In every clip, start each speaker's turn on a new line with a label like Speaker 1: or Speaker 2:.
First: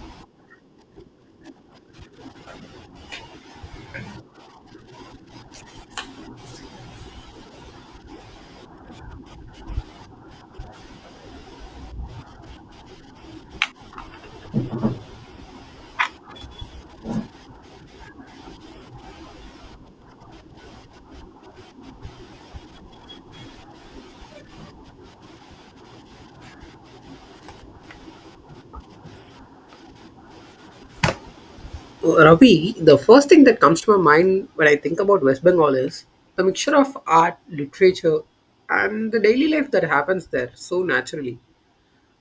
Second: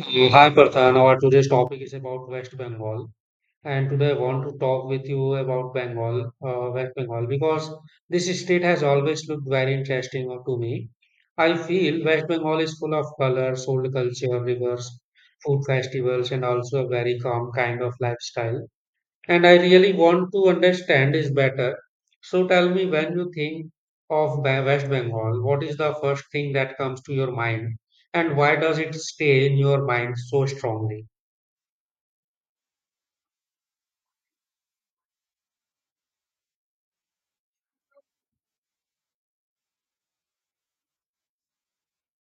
Speaker 1: Hi Prathan, our today's topic is about West Bengal, and today I want to talk with you about Bengal, West Bengal, because this state has always looked very interesting to me. I feel West Bengal is full of colors, old culture, rivers, food festivals, and also a very calm kind of lifestyle and I really want to understand is better. So tell me when you think of West Bengal, what is the first thing that comes to your mind and why does it stay in your mind so strongly?
Speaker 2: Ravi, the first thing that comes to my mind when I think about West Bengal is the mixture of art, literature, and the daily life that happens there so naturally.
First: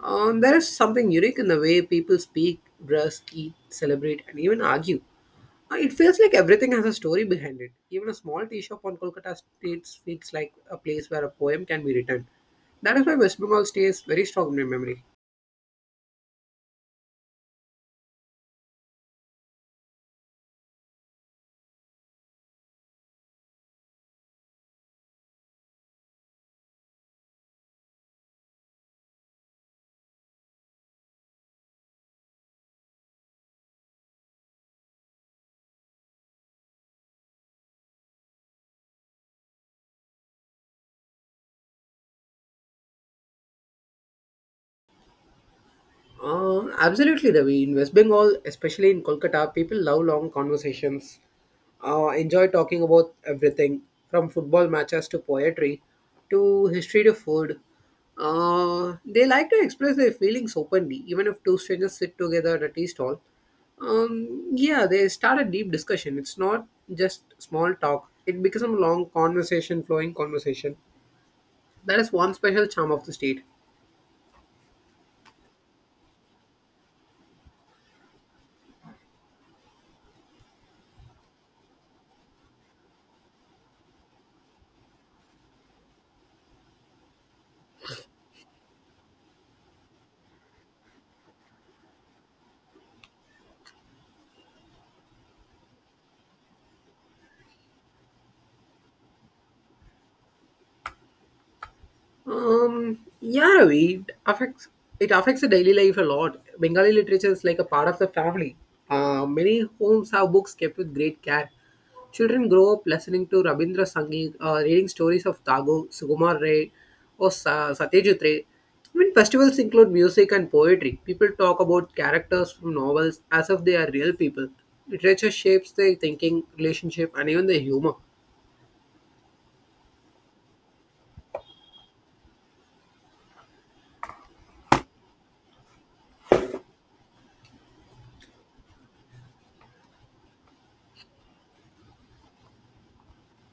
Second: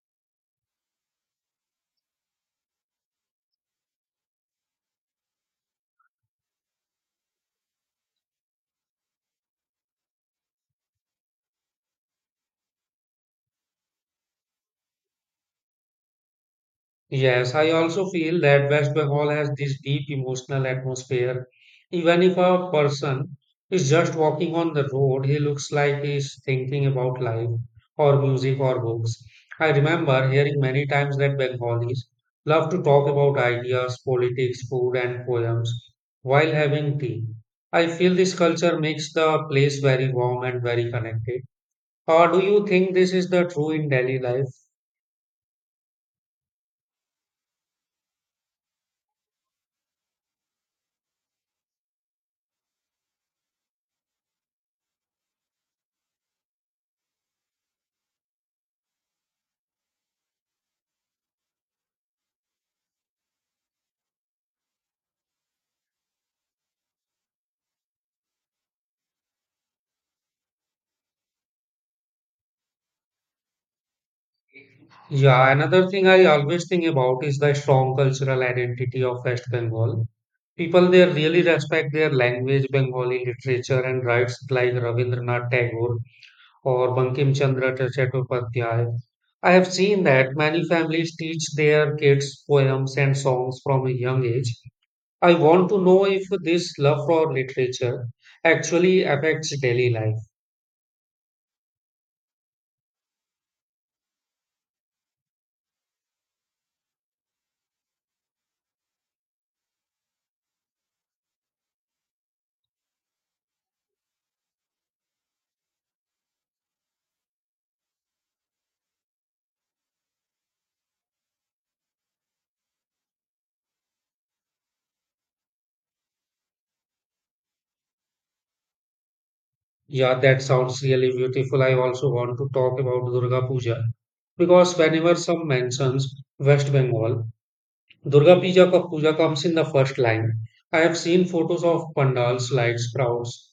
Speaker 2: There is something unique in the way people speak, dress, eat, celebrate, and even argue. It feels like everything has a story behind it. Even a small tea shop on Kolkata streets feels like a place where a poem can be written. That is why West Bengal stays very strong in my memory.
Speaker 1: Yes, I also feel that West Bengal has this deep emotional atmosphere. Even if a person is just walking on the road, he looks like he's thinking about life or music or books. I remember hearing many times that Bengalis love to talk about ideas, politics, food, and poems while having tea. I feel this culture makes the place very warm and very connected. Or do you think this is the true in Delhi life?
Speaker 2: Absolutely, Ravi. In West Bengal, especially in Kolkata, people love long conversations, enjoy talking about everything from football matches to poetry to history to food. They like to express their feelings openly, even if two strangers sit together at a tea stall. Yeah, they start a deep discussion. It's not just small talk, it becomes a long conversation, flowing conversation. That is one special charm of the state.
Speaker 1: Yeah, another thing I always think about is the strong cultural identity of West Bengal. People there really respect their language, Bengali literature, and writes like Rabindranath Tagore or Bankim Chandra Chattopadhyay. I have seen that many families teach their kids poems and songs from a young age. I want to know if this love for literature actually affects daily life.
Speaker 2: Yeah, Ravi, it affects the daily life a lot. Bengali literature is like a part of the family. Many homes have books kept with great care. Children grow up listening to Rabindra Sangeet, reading stories of Tagore, Sugumar Ray, or Satyajit Ray. Even festivals include music and poetry. People talk about characters from novels as if they are real people. Literature shapes their thinking, relationship, and even their humor.
Speaker 1: Yeah, that sounds really beautiful. I also want to talk about Durga Puja because whenever some mentions West Bengal, Durga Puja, ka Puja comes in the first line. I have seen photos of pandals, lights, crowds,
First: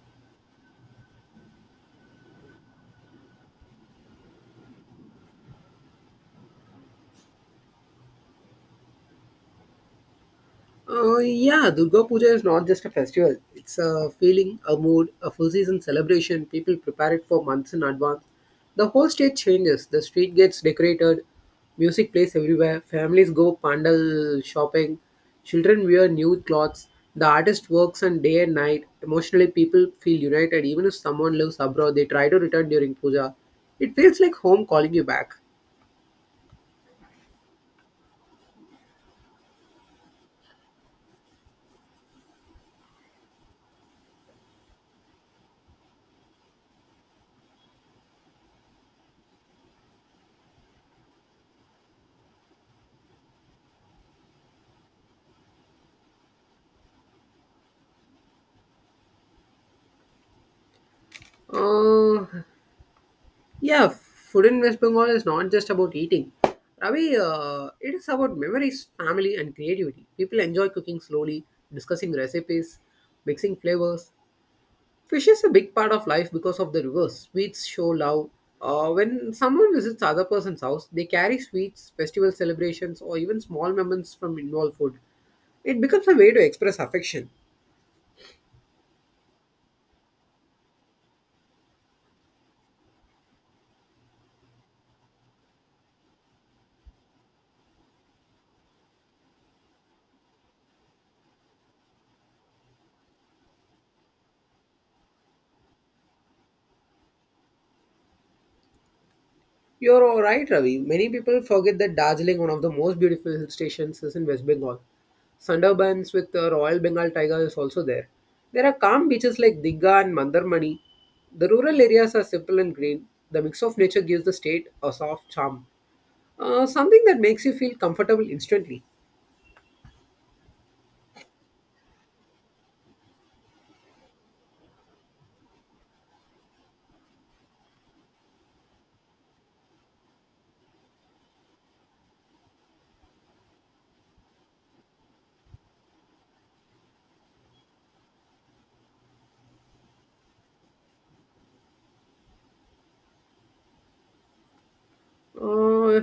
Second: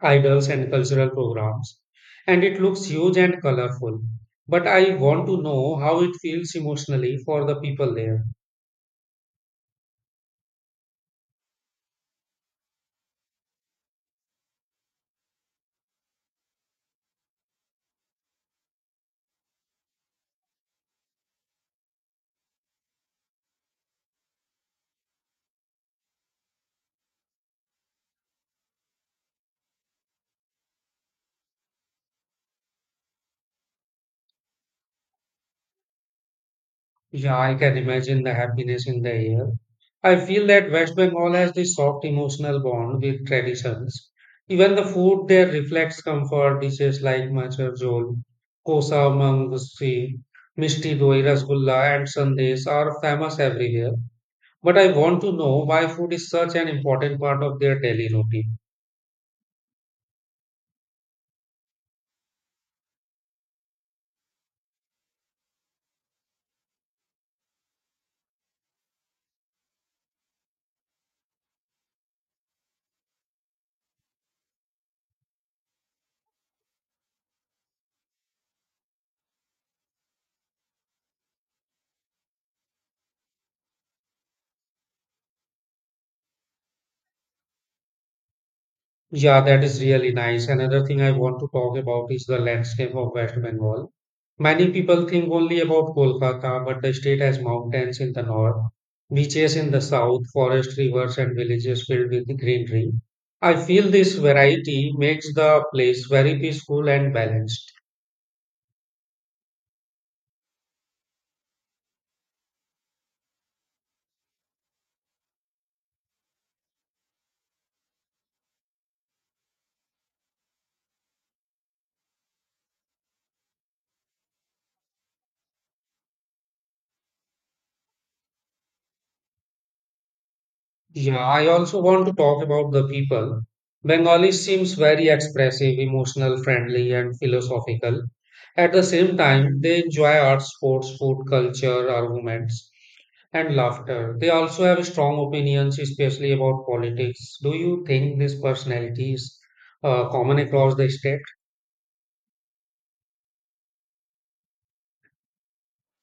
Speaker 1: idols, and cultural programs, and it looks huge and colorful. But I want to know how it feels emotionally for the people there.
Speaker 2: Yeah, Durga Puja is not just a festival. It's a feeling, a mood, a full season celebration. People prepare it for months in advance. The whole state changes. The street gets decorated, music plays everywhere, families go pandal shopping, children wear new clothes. The artist works on day and night. Emotionally, people feel united. Even if someone lives abroad, they try to return during puja. It feels like home calling you back.
Speaker 1: Yeah, I can imagine the happiness in the air. I feel that West Bengal has this soft emotional bond with traditions. Even the food there reflects comfort dishes like machar jhol, kosa mang gusti, misti doi rasgulla, and sandesh are famous everywhere. But I want to know why food is such an important part of their daily routine.
Speaker 2: Uh, Yeah, food in West Bengal is not just about eating. Ravi, it is about memories, family, and creativity. People enjoy cooking slowly, discussing recipes, mixing flavors. Fish is a big part of life because of the rivers. Sweets show love. When someone visits other person's house, they carry sweets, festival celebrations, or even small moments from involved food. It becomes a way to express affection.
Speaker 1: Yeah, that is really nice. Another thing I want to talk about is the landscape of West Bengal. Many people think only about Kolkata, but the state has mountains in the north, beaches in the south, forest, rivers, and villages filled with greenery. I feel this variety makes the place very peaceful and balanced.
Speaker 2: You're all right, Ravi. Many people forget that Darjeeling, one of the most beautiful hill stations, is in West Bengal. Sundarbans with the Royal Bengal tiger is also there. There are calm beaches like Digha and Mandarmani. The rural areas are simple and green. The mix of nature gives the state a soft charm, something that makes you feel comfortable instantly.
Speaker 1: Yeah, I also want to talk about the people. Bengali seems very expressive, emotional, friendly, and philosophical. At the same time, they enjoy art, sports, food, culture, arguments, and laughter. They also have strong opinions, especially about politics. Do you think this personality is common across the state?
Speaker 2: Uh,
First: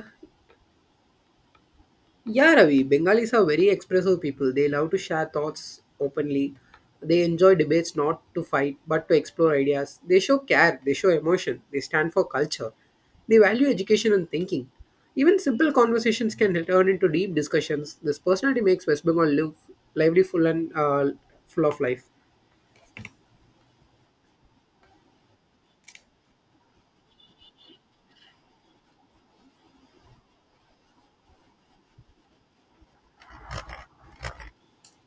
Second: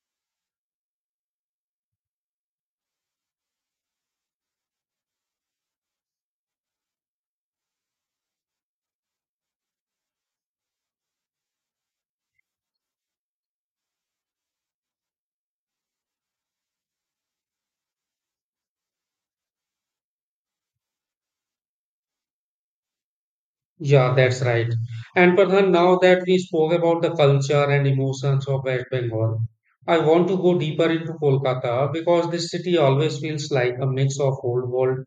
Speaker 2: Yeah, Ravi, Bengalis are very expressive people. They love to share thoughts openly. They enjoy debates not to fight but to explore ideas. They show care, they show emotion, they stand for culture. They value education and thinking. Even simple conversations can turn into deep discussions. This personality makes West Bengal live lively, full, and full of life.
Speaker 1: Yeah, that's right. And Pradhan, now that we spoke about the culture and emotions of West Bengal, I want to go deeper into Kolkata because this city always feels like a mix of old world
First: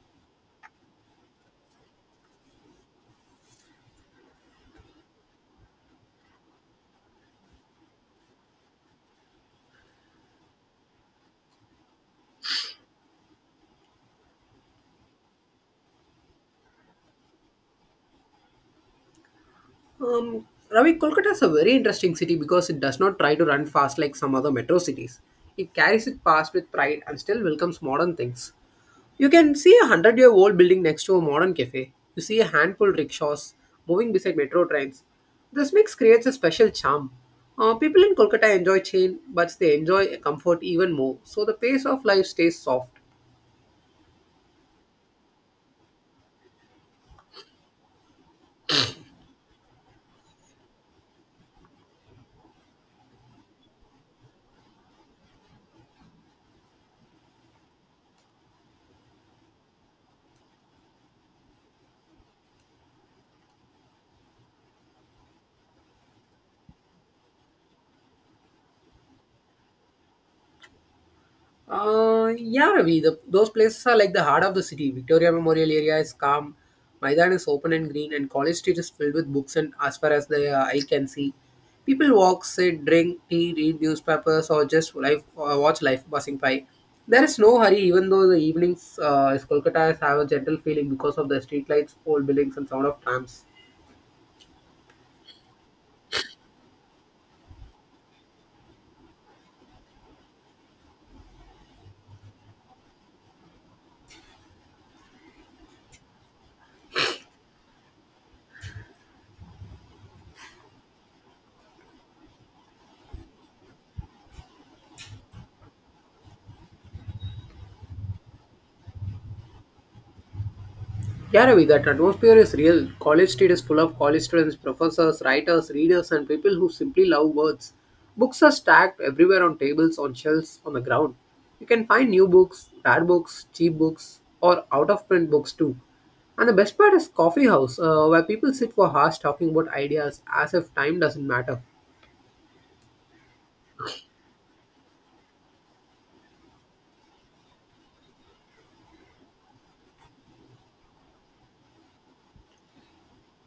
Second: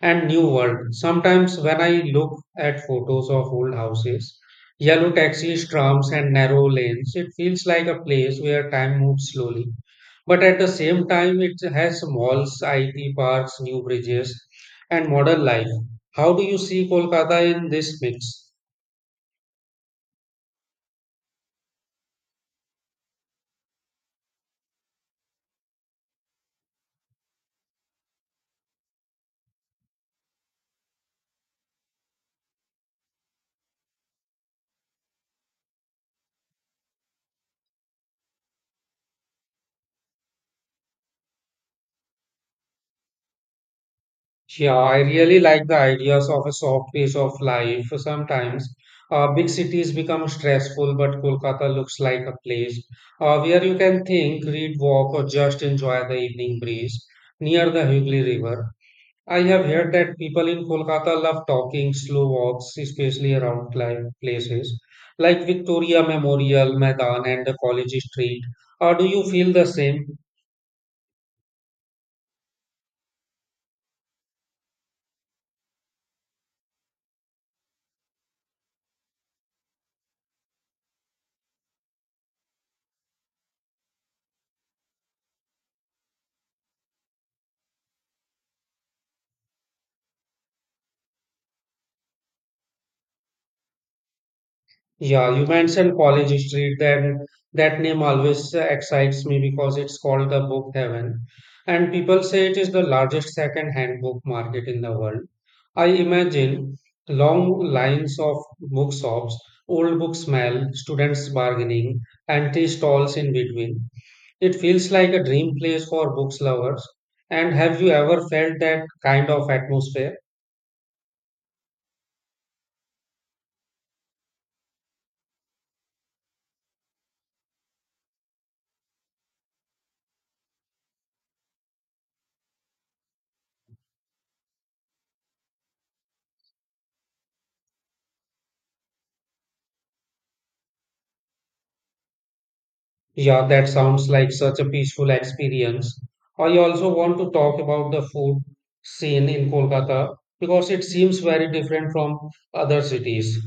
Speaker 1: and new world. Sometimes when I look at photos of old houses, yellow taxis, trams, and narrow lanes, it feels like a place where time moves slowly. But at the same time, it has malls, IT parks, new bridges, and modern life. How do you see Kolkata in this mix?
Speaker 2: Um, Ravi, Kolkata is a very interesting city because it does not try to run fast like some other metro cities. It carries its past with pride and still welcomes modern things. You can see a hundred-year-old building next to a modern cafe. You see a handful of rickshaws moving beside metro trains. This mix creates a special charm. People in Kolkata enjoy chain, but they enjoy comfort even more, so the pace of life stays soft.
Speaker 1: Yeah, I really like the ideas of a soft pace of life. Sometimes big cities become stressful, but Kolkata looks like a place where you can think, read, walk, or just enjoy the evening breeze near the Hooghly River. I have heard that people in Kolkata love talking, slow walks, especially around places like Victoria Memorial, Maidan, and the College Street. Do you feel the same?
Speaker 2: Yeah, Ravi, those places are like the heart of the city. Victoria Memorial area is calm, Maidan is open and green, and College Street is filled with books and as far as the eye can see. People walk, sit, drink tea, read newspapers, or just life, watch life passing by. There is no hurry, even though the evenings Kolkata have a gentle feeling because of the streetlights, old buildings, and sound of trams.
Speaker 1: Yeah, you mentioned College Street, and that name always excites me because it's called the book heaven. And people say it is the largest second-hand book market in the world. I imagine long lines of bookshops, old book smell, students bargaining, and tea stalls in between. It feels like a dream place for books lovers. And have you ever felt that kind of atmosphere?
Speaker 2: Yeah, Ravi, that atmosphere is real. College Street is full of college students, professors, writers, readers, and people who simply love words. Books are stacked everywhere on tables, on shelves, on the ground. You can find new books, rare books, cheap books, or out of print books too. And the best part is coffee house, where people sit for hours talking about ideas as if time doesn't matter.
Speaker 1: Yeah, that sounds like such a peaceful experience. I also want to talk about the food scene in Kolkata because it seems very different from other cities.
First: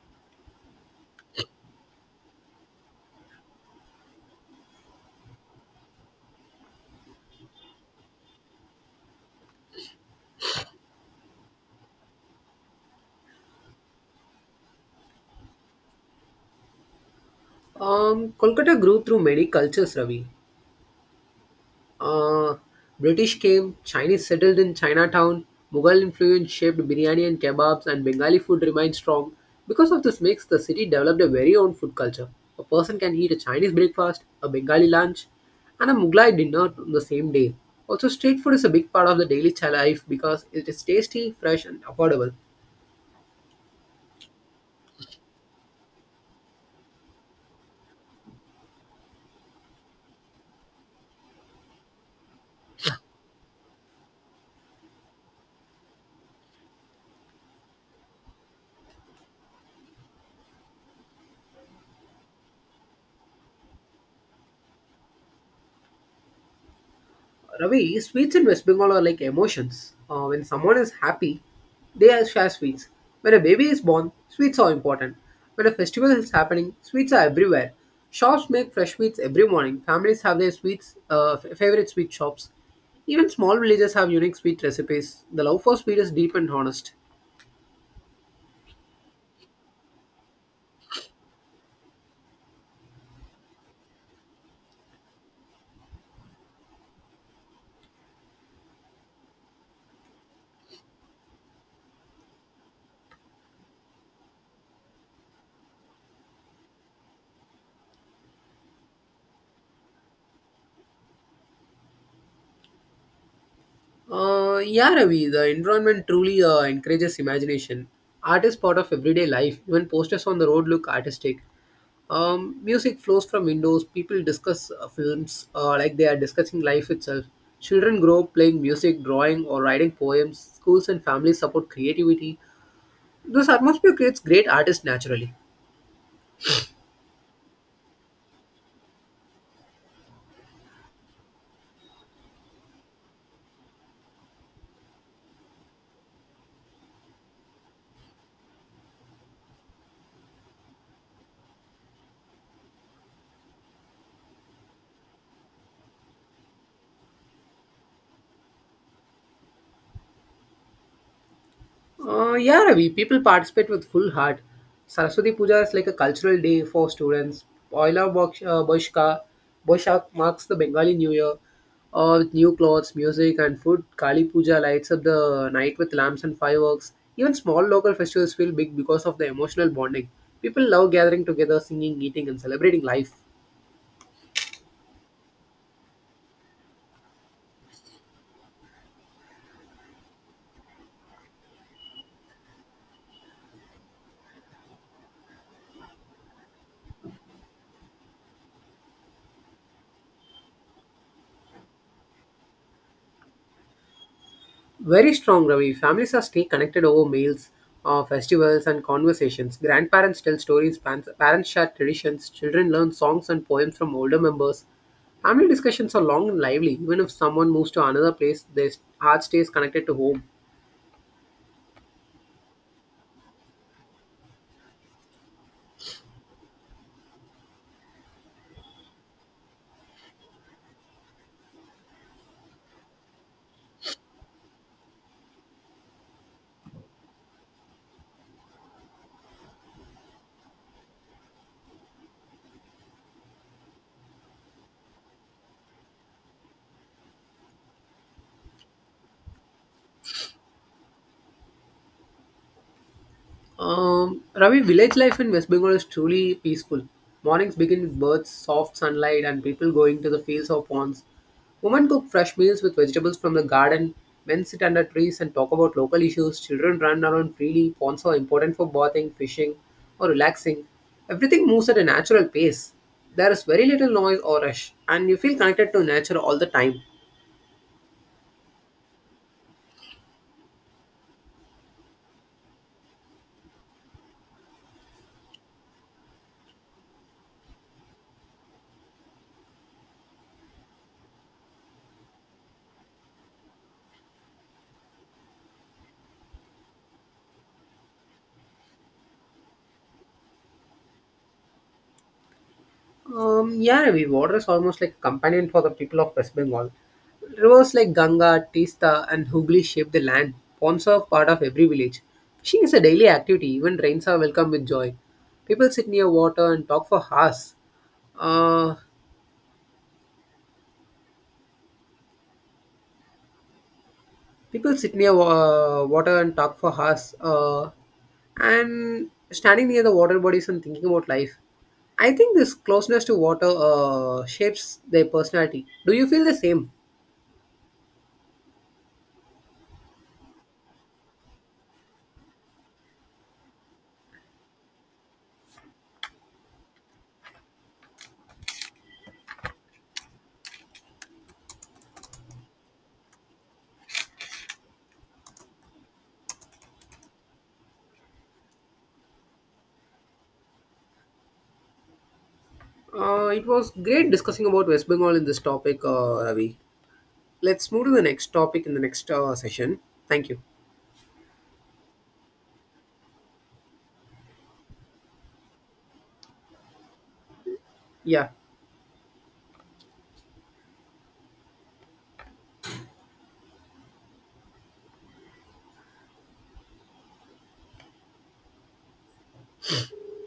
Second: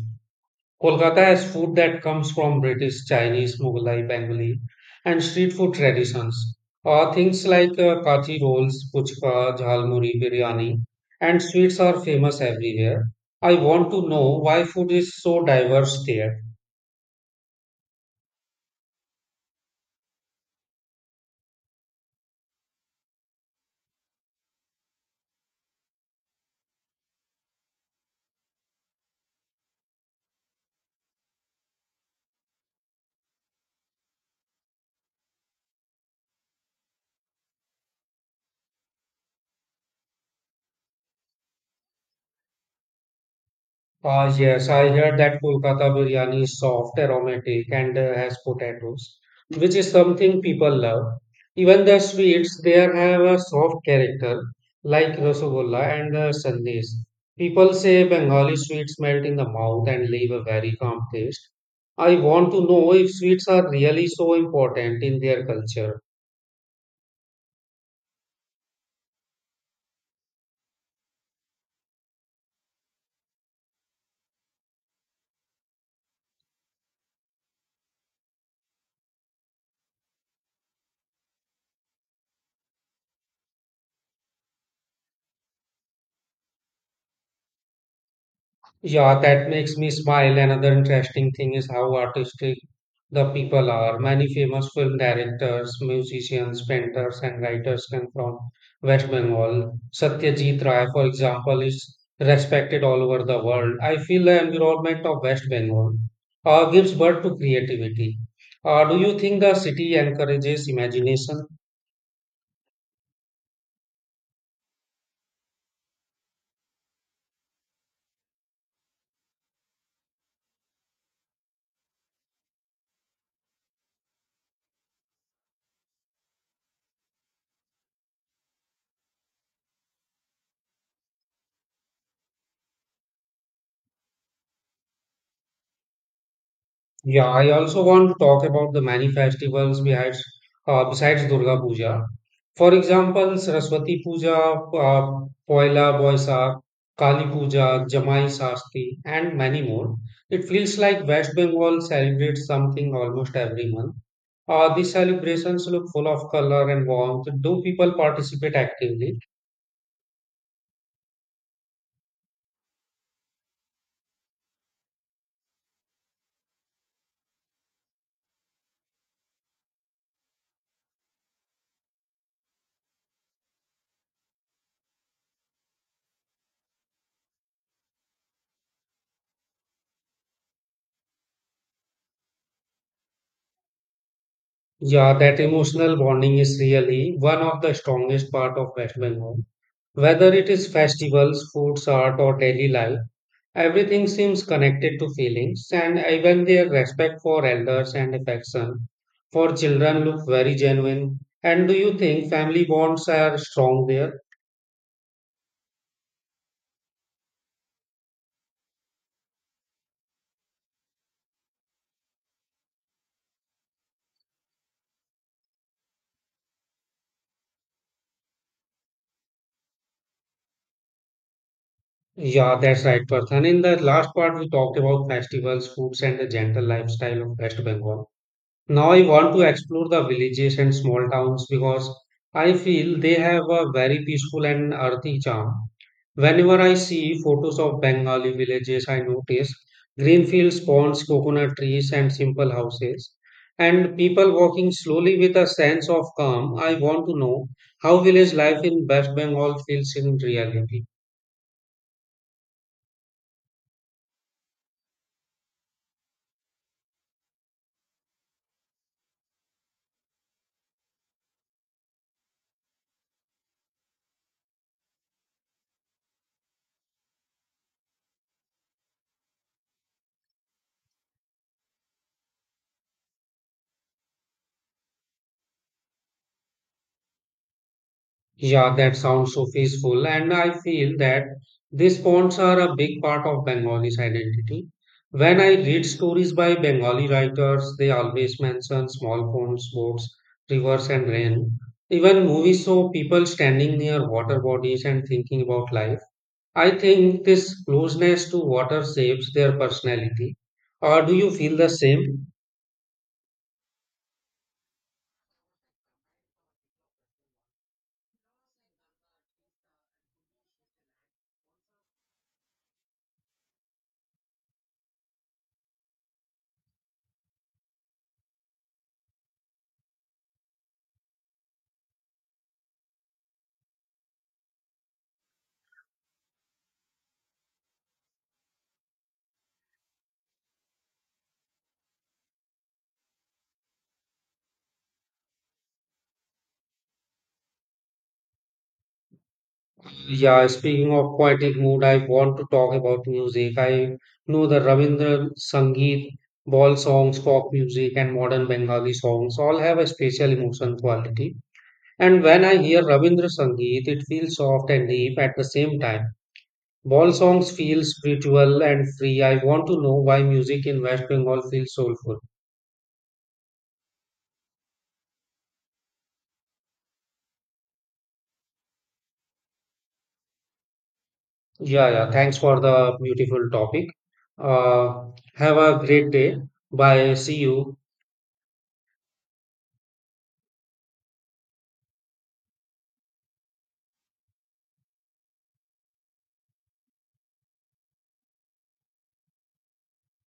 Speaker 1: Kolkata has food that comes from British, Chinese, Mughalai, Bengali, and street food traditions. Things like kathi rolls, puchka, jhalmuri, biryani, and sweets are famous everywhere. I want to know why food is so diverse there.
Speaker 2: Kolkata grew through many cultures, Ravi. Uh, British came, Chinese settled in Chinatown, Mughal influence shaped biryani and kebabs, and Bengali food remained strong. Because of this mix, the city developed a very own food culture. A person can eat a Chinese breakfast, a Bengali lunch, and a Mughlai dinner on the same day. Also, street food is a big part of the daily life because it is tasty, fresh, and affordable.
Speaker 1: Ah, yes, I heard that Kolkata biryani is soft, aromatic, and has potatoes, which is something people love. Even the sweets there have a soft character, like rasagolla and the sandesh. People say Bengali sweets melt in the mouth and leave a very calm taste. I want to know if sweets are really so important in their culture.
Speaker 2: Ravi, sweets in West Bengal are like emotions. When someone is happy, share sweets. When a baby is born, sweets are important. When a festival is happening, sweets are everywhere. Shops make fresh sweets every morning. Families have their sweets, favorite sweet shops. Even small villages have unique sweet recipes. The love for sweet is deep and honest.
Speaker 1: Yeah, that makes me smile. Another interesting thing is how artistic the people are. Many famous film directors, musicians, painters, and writers come from West Bengal. Satyajit Ray, for example, is respected all over the world. I feel the environment of West Bengal gives birth to creativity. Do you think the city encourages imagination?
Speaker 2: Yeah, Ravi, the environment truly encourages imagination. Art is part of everyday life. Even posters on the road look artistic. Music flows from windows. People discuss films like they are discussing life itself. Children grow up playing music, drawing, or writing poems. Schools and families support creativity. This atmosphere creates great artists naturally.
Speaker 1: Yeah, I also want to talk about the many festivals behind, besides Durga Puja. For example, Saraswati Puja, Poila Boisak, Kali Puja, Jamai Sasti, and many more. It feels like West Bengal celebrates something almost every month. These celebrations look full of color and warmth. Do people participate actively?
Speaker 2: Yeah, Ravi, people participate with full heart. Saraswati Puja is like a cultural day for students. Poila Boksh- uh, Boshka, Boshak marks the Bengali New Year with new clothes, music, and food. Kali Puja lights up the night with lamps and fireworks. Even small local festivals feel big because of the emotional bonding. People love gathering together, singing, eating, and celebrating life.
Speaker 1: Yeah, that emotional bonding is really one of the strongest part of West Bengal. Whether it is festivals, foods, art, or daily life, everything seems connected to feelings, and even their respect for elders and affection for children look very genuine. And do you think family bonds are strong there?
Speaker 2: Very strong, Ravi. Families are stay connected over meals, festivals, and conversations. Grandparents tell stories, parents share traditions, children learn songs and poems from older members. Family discussions are long and lively. Even if someone moves to another place, their heart stays connected to home.
Speaker 1: Yeah, that's right, Parthan. In the last part, we talked about festivals, foods, and the gentle lifestyle of West Bengal. Now I want to explore the villages and small towns because I feel they have a very peaceful and earthy charm. Whenever I see photos of Bengali villages, I notice green fields, ponds, coconut trees, and simple houses, and people walking slowly with a sense of calm. I want to know how village life in West Bengal feels in reality.
Speaker 2: Ravi, village life in West Bengal is truly peaceful. Mornings begin with birds, soft sunlight, and people going to the fields or ponds. Women cook fresh meals with vegetables from the garden. Men sit under trees and talk about local issues. Children run around freely. Ponds are important for bathing, fishing, or relaxing. Everything moves at a natural pace. There is very little noise or rush, and you feel connected to nature all the time.
Speaker 1: Yeah, that sounds so peaceful. And I feel that these ponds are a big part of Bengali's identity. When I read stories by Bengali writers, they always mention small ponds, boats, rivers, and rain. Even movies show people standing near water bodies and thinking about life. I think this closeness to water shapes their personality. Or do you feel the same?
Speaker 2: Yeah, Ravi, water is almost like companion for the people of West Bengal. Rivers like Ganga, Tista, and Hooghly shape the land. Ponds are part of every village. Fishing is a daily activity. Even rains are welcome with joy. People sit near water and talk for hours. Uh, People sit near water and talk for hours. And standing near the water bodies and thinking about life. I think this closeness to water shapes their personality. Do you feel the same?
Speaker 1: Yeah, speaking of poetic mood, I want to talk about music. I know the Ravindra Sangeet, ball songs, folk music, and modern Bengali songs all have a special emotional quality. And when I hear Ravindra Sangeet, it feels soft and deep at the same time. Ball songs feel spiritual and free. I want to know why music in West Bengal feels soulful.
Speaker 2: It was great discussing about West Bengal in this topic, Ravi. Let's move to the next topic in the next session. Thank you.
Speaker 1: Yeah, yeah. Thanks for the beautiful topic. Uh, have a great day. Bye. See you.
Speaker 2: Yeah.